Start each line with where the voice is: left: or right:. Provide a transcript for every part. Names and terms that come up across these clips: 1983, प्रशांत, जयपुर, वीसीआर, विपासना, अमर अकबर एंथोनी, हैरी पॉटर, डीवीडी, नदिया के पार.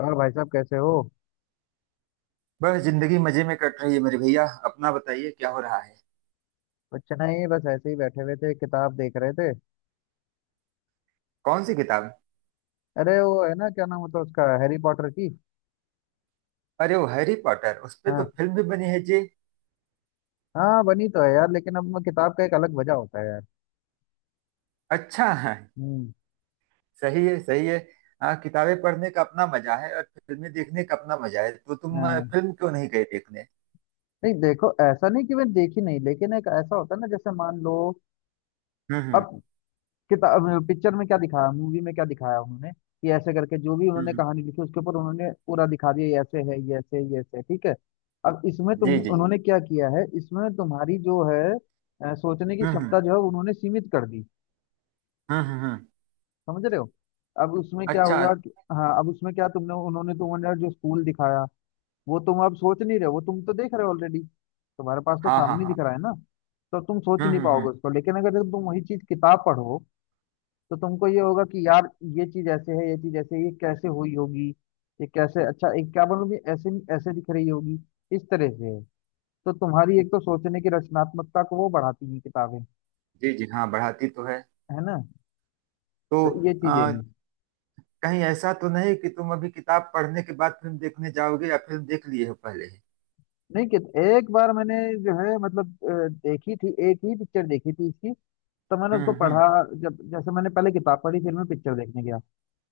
left: और भाई साहब कैसे हो?
right: बस जिंदगी मजे में कट रही है मेरे भैया। अपना बताइए क्या हो रहा है।
left: कुछ नहीं बस ऐसे ही बैठे हुए थे किताब देख रहे थे।
right: कौन सी किताब?
left: अरे वो है ना क्या नाम होता है उसका हैरी पॉटर की।
right: अरे वो हैरी पॉटर, उस पे तो
left: हाँ।
right: फिल्म भी बनी है जी।
left: हाँ बनी तो है यार लेकिन अब मैं किताब का एक अलग वजह होता है यार।
right: अच्छा है।
left: हम्म।
right: सही है, सही है। हाँ, किताबें पढ़ने का अपना मजा है और फिल्में देखने का अपना मजा है, तो तुम
left: हाँ।
right: फिल्म क्यों नहीं गए देखने।
left: नहीं देखो ऐसा नहीं कि मैं देखी नहीं लेकिन एक ऐसा होता है ना जैसे मान लो।
right: हम्म हम्म
left: अब किताब पिक्चर में क्या दिखाया मूवी में क्या दिखाया उन्होंने कि ऐसे करके जो भी
right: हम्म,
left: उन्होंने
right: हम्म,
left: कहानी लिखी उसके ऊपर उन्होंने पूरा दिखा दिया ये ऐसे है ये ऐसे ठीक है। अब इसमें तुम
right: जी जी जी।
left: उन्होंने क्या किया है इसमें तुम्हारी जो है सोचने की
right: हम्म हम्म
left: क्षमता जो है उन्होंने सीमित कर दी।
right: हम्म।
left: समझ रहे हो? अब उसमें क्या
right: अच्छा।
left: हुआ कि हाँ अब उसमें क्या तुमने उन्होंने तुम्हें जो स्कूल दिखाया वो तुम अब सोच नहीं रहे हो वो तुम तो देख रहे हो ऑलरेडी। तुम्हारे पास तो
right: हाँ हाँ
left: सामने
right: हाँ।
left: दिख रहा है ना। तो तुम सोच नहीं
right: हम्म।
left: पाओगे उसको लेकिन अगर तुम वही चीज किताब पढ़ो तो तुमको ये होगा कि यार ये चीज ऐसे है ये चीज ऐसे है, ये कैसे हुई होगी। ये कैसे अच्छा एक क्या बोलूं कि ऐसे नहीं ऐसे दिख रही होगी इस तरह से है। तो तुम्हारी एक तो सोचने की रचनात्मकता को वो बढ़ाती हैं किताबें।
right: जी जी। हाँ, बढ़ाती तो है।
left: है ना?
right: तो
left: तो ये
right: अ,
left: चीजें हैं।
right: कहीं ऐसा तो नहीं कि तुम अभी किताब पढ़ने के बाद फिल्म देखने जाओगे या फिल्म देख लिए हो पहले ही।
left: नहीं कि एक बार मैंने जो है मतलब देखी थी एक ही पिक्चर देखी थी इसकी। तो मैंने उसको
right: हम्म हम्म
left: पढ़ा। जब जैसे मैंने पहले किताब पढ़ी फिर मैं पिक्चर देखने गया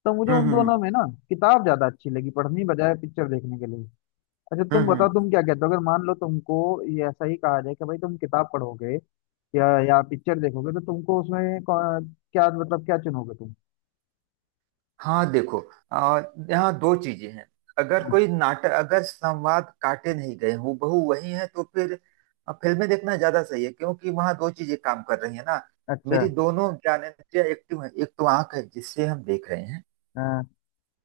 left: तो मुझे
right: हम्म
left: उन
right: हम्म,
left: दोनों में
right: हम्म।
left: ना किताब ज्यादा अच्छी लगी पढ़ने बजाय पिक्चर देखने के लिए। अच्छा तुम बताओ
right: हम्म।
left: तुम क्या कहते हो अगर मान लो तुमको ये ऐसा ही कहा जाए कि भाई तुम किताब पढ़ोगे या पिक्चर देखोगे तो तुमको उसमें क्या मतलब क्या चुनोगे तुम?
right: हाँ देखो, आ, यहाँ दो चीजें हैं। अगर
left: हाँ,
right: कोई नाटक अगर संवाद काटे नहीं गए हूबहू वही है तो फिर फिल्में देखना ज्यादा सही है क्योंकि वहाँ दो चीजें काम कर रही है ना।
left: अच्छा।
right: मेरी दोनों ज्ञानेंद्रियां एक्टिव है, एक तो आंख है जिससे हम देख रहे हैं
left: हाँ,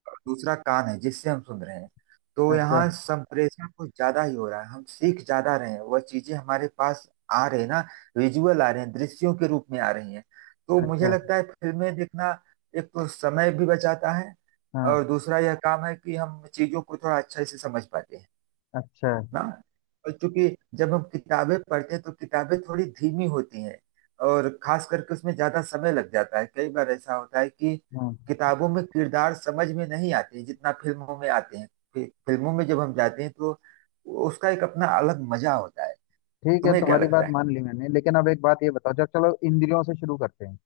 right: और दूसरा कान है जिससे हम सुन रहे हैं। तो
left: अच्छा।
right: यहाँ संप्रेषण कुछ ज्यादा ही हो रहा है, हम सीख ज्यादा रहे हैं, वह चीजें हमारे पास आ रहे हैं ना। विजुअल आ रहे हैं, दृश्यों के रूप में आ रही हैं। तो मुझे
left: अच्छा।
right: लगता है फिल्में देखना एक तो समय भी बचाता है
left: हाँ।
right: और दूसरा यह काम है कि हम चीजों को थोड़ा अच्छे से समझ पाते हैं
left: अच्छा।
right: ना। और चूंकि जब हम किताबें पढ़ते हैं तो किताबें थोड़ी धीमी होती हैं, और खास करके उसमें ज्यादा समय लग जाता है। कई बार ऐसा होता है कि
left: हाँ।
right: किताबों में किरदार समझ में नहीं आते जितना फिल्मों में आते हैं। फिल्मों में जब हम जाते हैं तो उसका एक अपना अलग मजा होता है।
left: ठीक है
right: तुम्हें क्या
left: तुम्हारी बात
right: लगता है?
left: मान ली मैंने लेकिन अब एक बात ये बताओ जब चलो इंद्रियों से शुरू करते हैं।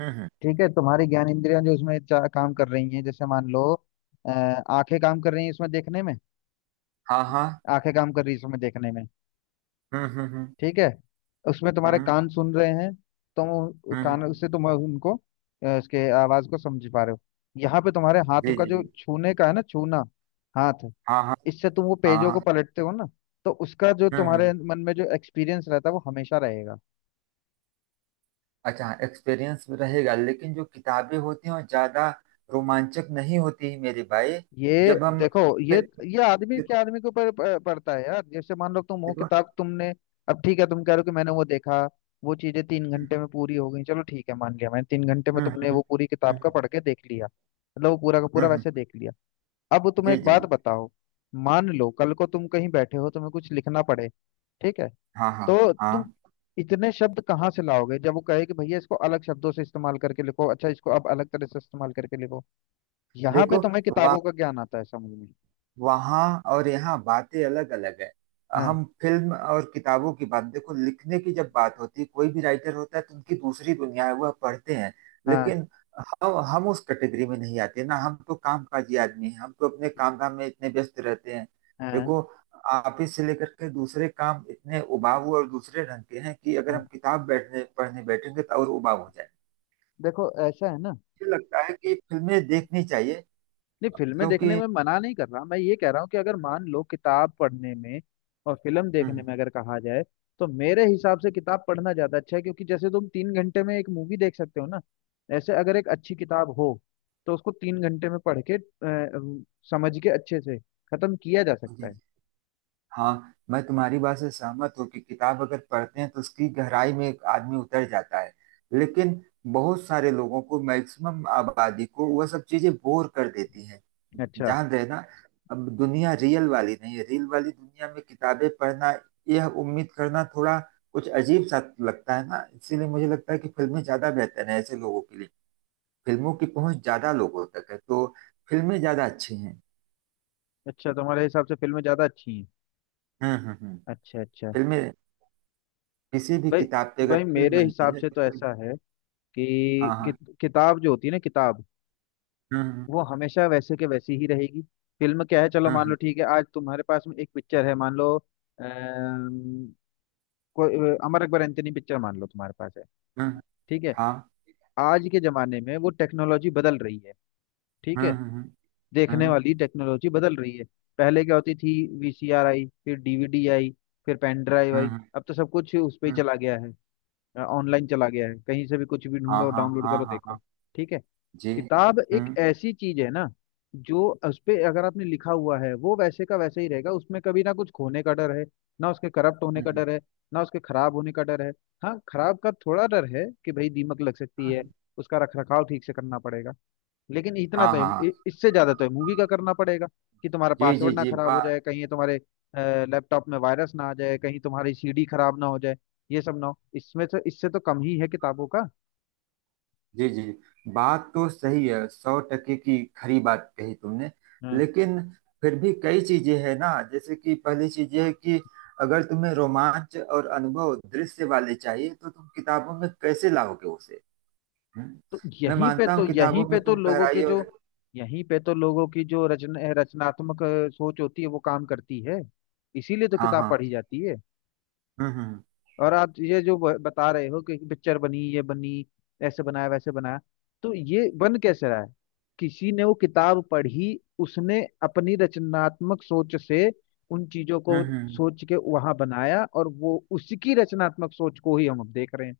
right: हम्म।
left: ठीक है तुम्हारी ज्ञान इंद्रियां जो उसमें काम कर रही हैं जैसे मान लो आंखें काम कर रही हैं इसमें देखने में।
right: हाँ हाँ।
left: आंखें काम कर रही हैं इसमें देखने में।
right: हम्म हम्म
left: ठीक है। उसमें तुम्हारे
right: हम्म
left: कान सुन रहे हैं। तुम
right: हम्म।
left: कान उससे तुम उनको उसके आवाज को समझ पा रहे हो। यहाँ पे तुम्हारे हाथ
right: जी
left: का
right: जी
left: जो
right: जी।
left: छूने का है ना छूना हाथ
right: हाँ हाँ
left: इससे तुम वो
right: हाँ
left: पेजों को
right: हाँ।
left: पलटते हो ना। तो उसका जो तुम्हारे
right: हम्म।
left: मन में जो एक्सपीरियंस रहता है वो हमेशा रहेगा।
right: अच्छा एक्सपीरियंस भी रहेगा, लेकिन जो किताबें होती हैं वो ज्यादा रोमांचक नहीं होती मेरे भाई।
left: ये
right: जब हम
left: देखो
right: फिर
left: ये
right: देखो
left: आदमी के ऊपर पड़ता है यार जैसे मान लो तुम वो
right: देखो।
left: किताब तुमने। अब ठीक है तुम कह रहे हो कि मैंने वो देखा वो चीजें तीन घंटे में पूरी हो गई चलो ठीक है मान लिया मैंने तीन घंटे में
right: हम्म
left: तुमने
right: हम्म
left: वो पूरी
right: हम्म
left: किताब का
right: हम्म,
left: पढ़ के देख लिया मतलब वो पूरा का
right: हम्म,
left: पूरा
right: हम्म,
left: वैसे देख लिया। अब तुम्हें
right: जी
left: एक
right: जी
left: बात
right: जी।
left: बताओ। मान लो कल को तुम कहीं बैठे हो तुम्हें कुछ लिखना पड़े। ठीक है।
right: हाँ हाँ
left: तो तुम
right: हाँ।
left: इतने शब्द कहाँ से लाओगे जब वो कहे कि भैया इसको अलग शब्दों से इस्तेमाल करके लिखो अच्छा इसको अब अलग तरह से इस्तेमाल करके लिखो। यहाँ पे
right: देखो,
left: तुम्हें
right: वहाँ
left: किताबों का ज्ञान आता है समझ में।
right: वहाँ और यहाँ बातें अलग अलग है।
left: हाँ।
right: हम फिल्म और किताबों की बात, देखो, लिखने की जब बात होती है कोई भी राइटर होता है तो उनकी दूसरी दुनिया है, वह पढ़ते हैं।
left: हाँ
right: लेकिन हम उस कैटेगरी में नहीं आते ना, हम तो कामकाजी आदमी हैं, हम तो अपने काम धाम में इतने व्यस्त रहते हैं।
left: हाँ
right: देखो, ऑफिस से लेकर के दूसरे काम इतने उबाऊ और दूसरे रंग के हैं कि अगर
left: हाँ।
right: हम किताब बैठने पढ़ने बैठेंगे तो और उबाऊ हो जाए।
left: देखो ऐसा है ना।
right: मुझे लगता है कि फिल्में देखनी चाहिए,
left: नहीं फिल्में देखने
right: क्योंकि
left: में मना नहीं कर रहा मैं ये कह रहा हूँ कि अगर मान लो किताब पढ़ने में और फिल्म देखने
right: हम्म,
left: में अगर कहा जाए तो मेरे हिसाब से किताब पढ़ना ज्यादा अच्छा है क्योंकि जैसे तुम तीन घंटे में एक मूवी देख सकते हो ना ऐसे अगर एक अच्छी किताब हो तो उसको तीन घंटे में पढ़ के समझ के अच्छे से खत्म किया जा सकता
right: जी।
left: है।
right: हाँ, मैं तुम्हारी बात से सहमत हूँ कि किताब अगर पढ़ते हैं तो उसकी गहराई में एक आदमी उतर जाता है। लेकिन बहुत सारे लोगों को, मैक्सिमम आबादी को, वह सब चीजें बोर कर देती हैं।
left: अच्छा।
right: जान रहे ना। अब दुनिया रियल वाली नहीं है, रियल वाली दुनिया में किताबें पढ़ना यह उम्मीद करना थोड़ा कुछ अजीब सा लगता है ना, इसीलिए मुझे लगता है कि फिल्में ज्यादा बेहतर है ऐसे लोगों के लिए। फिल्मों की पहुंच ज्यादा लोगों तक है, तो फिल्में ज्यादा अच्छी हैं।
left: अच्छा तुम्हारे हिसाब से फिल्में ज्यादा अच्छी हैं।
right: हम्म।
left: अच्छा अच्छा।
right: फिल्में, किसी भी
left: भाई।
right: किताब से अगर
left: भाई
right: फिल्म
left: मेरे
right: बनती
left: हिसाब
right: है
left: से
right: तो
left: तो
right: फिल्म।
left: ऐसा है कि
right: हाँ हाँ।
left: किताब जो होती है ना किताब
right: हम्म
left: वो हमेशा वैसे के वैसी ही रहेगी। फिल्म क्या है चलो
right: हम्म हम्म
left: मान लो ठीक है आज तुम्हारे पास में एक पिक्चर है मान लो। अम, कोई अमर अकबर एंथोनी पिक्चर मान लो तुम्हारे पास है।
right: हम्म, हम्म,
left: ठीक है।
right: हाँ।
left: आज के जमाने में वो टेक्नोलॉजी बदल रही है। ठीक
right: हम्म
left: है।
right: हम्म
left: देखने
right: हम्म
left: वाली टेक्नोलॉजी बदल रही है। पहले क्या होती थी वीसीआर आई फिर डीवीडी आई फिर पेन ड्राइव
right: हम्म
left: आई
right: हम्म,
left: अब तो सब कुछ उस पे ही
right: हम्म,
left: चला गया है। ऑनलाइन चला गया है कहीं से भी कुछ भी
right: हाँ
left: ढूंढो
right: हाँ
left: डाउनलोड
right: हाँ
left: करो
right: हाँ
left: देखो।
right: हाँ।
left: ठीक है।
right: जी।
left: किताब एक
right: हम्म
left: ऐसी चीज है ना जो उस पे अगर आपने लिखा हुआ है वो वैसे का वैसे ही रहेगा उसमें कभी ना कुछ खोने का डर है ना उसके करप्ट होने का
right: हम्म,
left: डर है ना उसके खराब होने का डर है। हाँ खराब का थोड़ा डर है कि भाई दीमक लग सकती है
right: हम्म,
left: उसका रख रखाव ठीक से करना पड़ेगा लेकिन इतना
right: हाँ
left: तो है
right: हाँ हाँ।
left: इससे ज्यादा तो है मूवी का करना पड़ेगा कि तुम्हारा
right: जी जी
left: पासवर्ड ना
right: जी
left: खराब हो
right: बात।
left: जाए कहीं ये तुम्हारे लैपटॉप में वायरस ना आ जाए कहीं तुम्हारी सीडी खराब ना हो जाए ये सब ना हो इसमें तो इससे तो कम ही है किताबों का।
right: जी जी, बात तो सही है, सौ टके की खरी बात कही तुमने। लेकिन फिर भी कई चीजें हैं ना, जैसे कि पहली चीज ये है कि अगर तुम्हें रोमांच और अनुभव दृश्य वाले चाहिए तो तुम किताबों में कैसे लाओगे उसे। हम्म।
left: तो
right: मैं मानता हूँ किताबों में तुम गहराई और
left: यहीं पे तो लोगों की जो रचनात्मक सोच होती है वो काम करती है। इसीलिए तो
right: हाँ
left: किताब
right: हाँ।
left: पढ़ी जाती है।
right: हम्म हम्म
left: और आप ये जो बता रहे हो कि पिक्चर बनी ये बनी ऐसे बनाया वैसे बनाया तो ये बन कैसे रहा है? किसी ने वो किताब पढ़ी उसने अपनी रचनात्मक सोच से उन चीजों
right: हम्म
left: को
right: हम्म, हम्म।
left: सोच के वहां बनाया और वो उसकी रचनात्मक सोच को ही हम अब देख रहे हैं।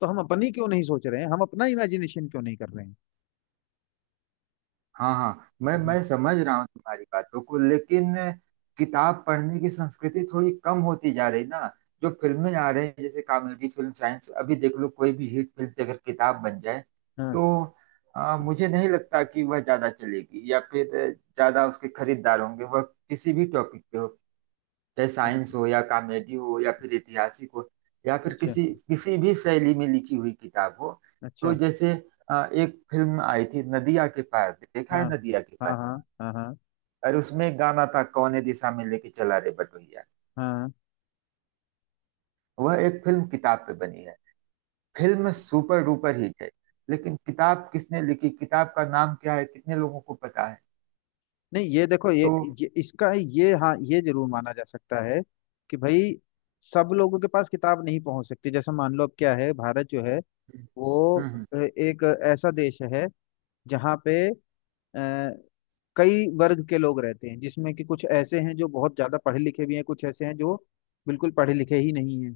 left: तो हम अपनी क्यों नहीं सोच रहे हैं हम अपना इमेजिनेशन क्यों नहीं कर रहे
right: हाँ हाँ, मैं
left: हैं?
right: मैं समझ रहा हूँ तुम्हारी बातों को, लेकिन किताब पढ़ने की संस्कृति थोड़ी कम होती जा रही ना। जो फिल्में आ रही हैं जैसे कॉमेडी फिल्म, साइंस, अभी देख लो, कोई भी हिट फिल्म पे अगर किताब बन जाए
left: हाँ।
right: तो मुझे नहीं लगता कि वह ज्यादा चलेगी या फिर ज्यादा उसके खरीदार होंगे, वह किसी भी टॉपिक पे हो, चाहे
left: अ-
right: साइंस हो या कॉमेडी हो या फिर ऐतिहासिक हो, या फिर
left: अच्छा।
right: किसी किसी भी शैली में लिखी हुई किताब हो। तो
left: अच्छा।
right: जैसे एक फिल्म आई थी नदिया के पार, देखा है
left: हाँ
right: नदिया के
left: हाँ हाँ
right: पार?
left: हाँ हाँ
right: और उसमें एक गाना था, कौने दिशा में लेके चला रे बटोहिया।
left: हाँ।
right: वह एक फिल्म किताब पे बनी है, फिल्म सुपर डुपर हिट है। लेकिन किताब किसने लिखी, किताब का नाम क्या है, कितने लोगों को पता है?
left: नहीं ये देखो
right: तो
left: ये इसका ये हाँ ये जरूर माना जा सकता है कि भाई सब लोगों के पास किताब नहीं पहुंच सकती जैसे मान लो अब क्या है भारत जो है वो
right: हम्म हम्म,
left: एक ऐसा देश है जहाँ पे अ, कई वर्ग के लोग रहते हैं जिसमें कि कुछ ऐसे हैं जो बहुत ज्यादा पढ़े लिखे भी हैं कुछ ऐसे हैं जो बिल्कुल पढ़े लिखे ही नहीं हैं।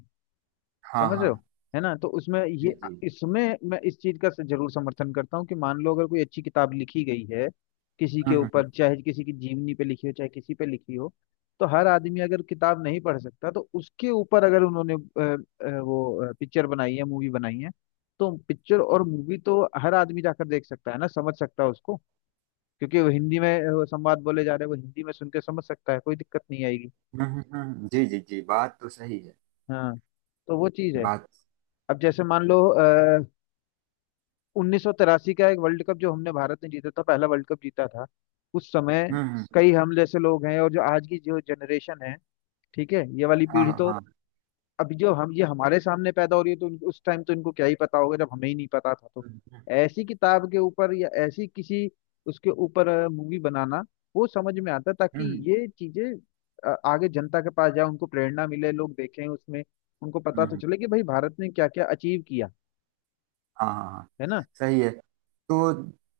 right: हाँ
left: समझ रहे
right: हाँ।
left: हो? है ना तो उसमें
right: जी
left: ये
right: जी।
left: इसमें मैं इस चीज का जरूर समर्थन करता हूँ कि मान लो अगर कोई अच्छी किताब लिखी गई है किसी के
right: हम्म हम्म
left: ऊपर चाहे किसी की जीवनी पे लिखी हो चाहे किसी पे लिखी हो तो हर आदमी अगर किताब नहीं पढ़ सकता तो उसके ऊपर अगर उन्होंने वो पिक्चर बनाई है मूवी बनाई है तो पिक्चर और मूवी तो हर आदमी जाकर देख सकता है ना समझ सकता है उसको क्योंकि वो हिंदी में वो संवाद बोले जा रहे हैं वो हिंदी में सुन के समझ सकता है कोई दिक्कत नहीं आएगी।
right: जी जी जी, बात तो सही है।
left: हाँ। तो वो चीज है।
right: बात
left: अब जैसे मान लो 1983 का एक वर्ल्ड कप जो हमने भारत ने जीता था पहला वर्ल्ड कप जीता था उस समय
right: हम्म हम्म,
left: कई हम जैसे लोग हैं और जो आज की जो जनरेशन है। ठीक है ये वाली
right: हाँ
left: पीढ़ी
right: हाँ
left: तो
right: हाँ।
left: अभी जो हम ये हमारे सामने पैदा हो रही है तो उस टाइम तो इनको क्या ही पता होगा जब हमें ही नहीं पता था तो
right: हम्म
left: ऐसी किताब के ऊपर या ऐसी किसी उसके ऊपर मूवी बनाना वो समझ में आता है ताकि
right: हम्म,
left: ये चीजें आगे जनता के पास जाए उनको प्रेरणा मिले लोग देखें उसमें उनको पता
right: हम्म, हम्म,
left: तो चले कि भाई भारत ने क्या क्या अचीव किया।
right: हाँ हाँ हाँ।
left: है ना?
right: सही है। तो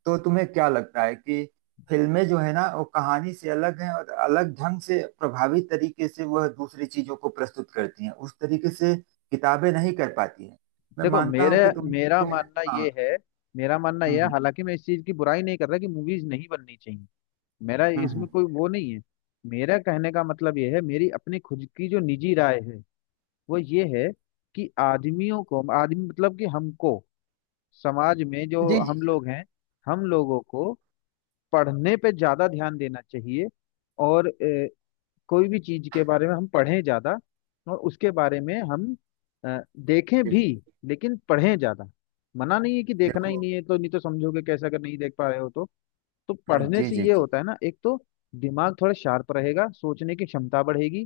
right: तो तुम्हें क्या लगता है कि फिल्में जो है ना वो कहानी से अलग हैं और अलग ढंग से प्रभावी तरीके से वह दूसरी चीजों को प्रस्तुत करती हैं, उस तरीके से किताबें नहीं कर पाती हैं। मैं
left: देखो
right: मानता
left: मेरे
right: हूँ कि तुम
left: मेरा
right: तुम
left: मानना ये
right: हाँ।
left: है
right: हम्म हम्म
left: हालांकि मैं इस चीज की बुराई नहीं कर रहा कि मूवीज नहीं बननी चाहिए। मेरा
right: हम्म, हम्म।
left: इसमें कोई वो नहीं है। मेरा कहने का मतलब ये है मेरी अपनी खुद की जो निजी राय है वो ये है कि आदमियों को आदमी मतलब कि हमको समाज में जो
right: जी जी
left: हम लोग हैं हम लोगों को पढ़ने पे ज्यादा ध्यान देना चाहिए और कोई भी चीज के बारे में हम पढ़ें ज्यादा और उसके बारे में हम अ, देखें
right: जी
left: भी
right: जी।
left: लेकिन पढ़ें ज्यादा। मना नहीं है कि देखना ही
right: देखो।
left: नहीं है तो नहीं तो समझोगे कैसे अगर नहीं देख पा रहे हो तो। तो
right: हाँ।
left: पढ़ने
right: जी
left: से
right: जी
left: ये
right: जी
left: होता है ना एक तो दिमाग थोड़ा शार्प रहेगा सोचने की क्षमता बढ़ेगी।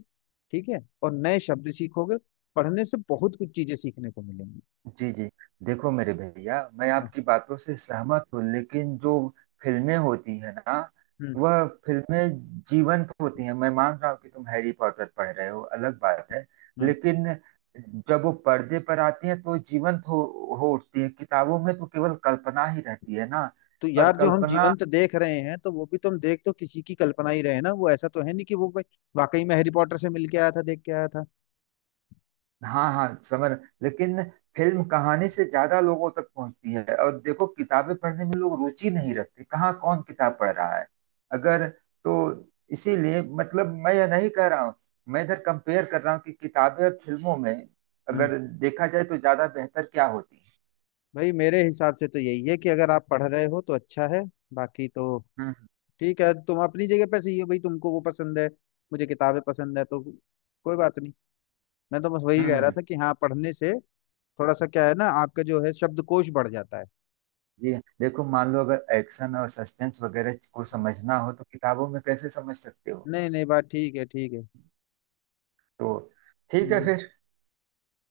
left: ठीक है। और नए शब्द सीखोगे पढ़ने से बहुत कुछ चीजें सीखने को मिलेंगी।
right: जी जी। देखो मेरे भैया, मैं
left: हाँ,
right: आपकी बातों से सहमत हूँ लेकिन जो फिल्में होती है ना
left: हम्म।
right: वह फिल्में जीवंत होती हैं। मैं मान रहा हूँ कि तुम हैरी पॉटर पढ़ रहे हो, अलग बात है।
left: हाँ।
right: लेकिन जब वो पर्दे पर आती हैं तो जीवंत हो उठती है, किताबों में तो केवल कल्पना ही रहती है ना।
left: तो
right: और
left: यार जो हम
right: कल्पना,
left: जीवंत देख रहे हैं तो वो भी तुम देख तो किसी की कल्पना ही रहे ना वो ऐसा तो है नहीं कि वो भाई वाकई में हैरी पॉटर से मिल के आया था देख के आया था।
right: हाँ हाँ समझ, लेकिन फिल्म कहानी से ज्यादा लोगों तक पहुंचती है, और देखो किताबें पढ़ने में लोग रुचि नहीं रखते, कहाँ कौन किताब पढ़ रहा है अगर तो। इसीलिए, मतलब, मैं यह नहीं कह रहा हूँ, मैं इधर कंपेयर कर रहा हूँ कि किताबें और फिल्मों में अगर
left: हम्म।
right: देखा जाए तो ज्यादा बेहतर क्या होती है।
left: भाई मेरे हिसाब से तो यही है कि अगर आप पढ़ रहे हो तो अच्छा है बाकी तो
right: हम्म
left: ठीक है तुम अपनी जगह पे सही हो भाई तुमको वो पसंद है मुझे किताबें पसंद है तो कोई बात नहीं मैं तो बस वही
right: हम्म
left: कह
right: हम्म,
left: रहा
right: हम्म।
left: था कि हाँ पढ़ने से थोड़ा सा क्या है ना आपका जो है शब्दकोश बढ़ जाता है।
right: जी। देखो, मान लो अगर एक्शन और सस्पेंस वगैरह को समझना हो तो किताबों में कैसे समझ सकते हो?
left: नहीं नहीं बात ठीक है ठीक है।
right: तो ठीक है
left: हम्म।
right: फिर,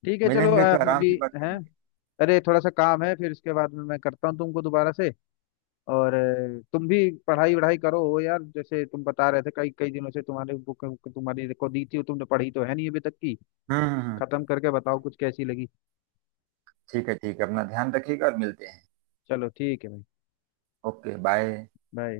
left: ठीक है चलो
right: मिलेंगे तो आराम
left: अभी
right: से बात
left: है
right: करेंगे।
left: अरे थोड़ा सा काम है फिर इसके बाद में मैं करता हूँ तुमको दोबारा से और तुम भी पढ़ाई वढ़ाई करो हो यार जैसे तुम बता रहे थे कई कई दिनों से तुम्हारे बुक तुम्हारी को दी थी वो तुमने पढ़ी तो है नहीं अभी तक की।
right: हम्म हम्म हम्म।
left: खत्म करके बताओ कुछ कैसी लगी।
right: ठीक है, ठीक है, अपना ध्यान रखिएगा और मिलते हैं।
left: चलो ठीक है भाई
right: ओके बाय।
left: बाय।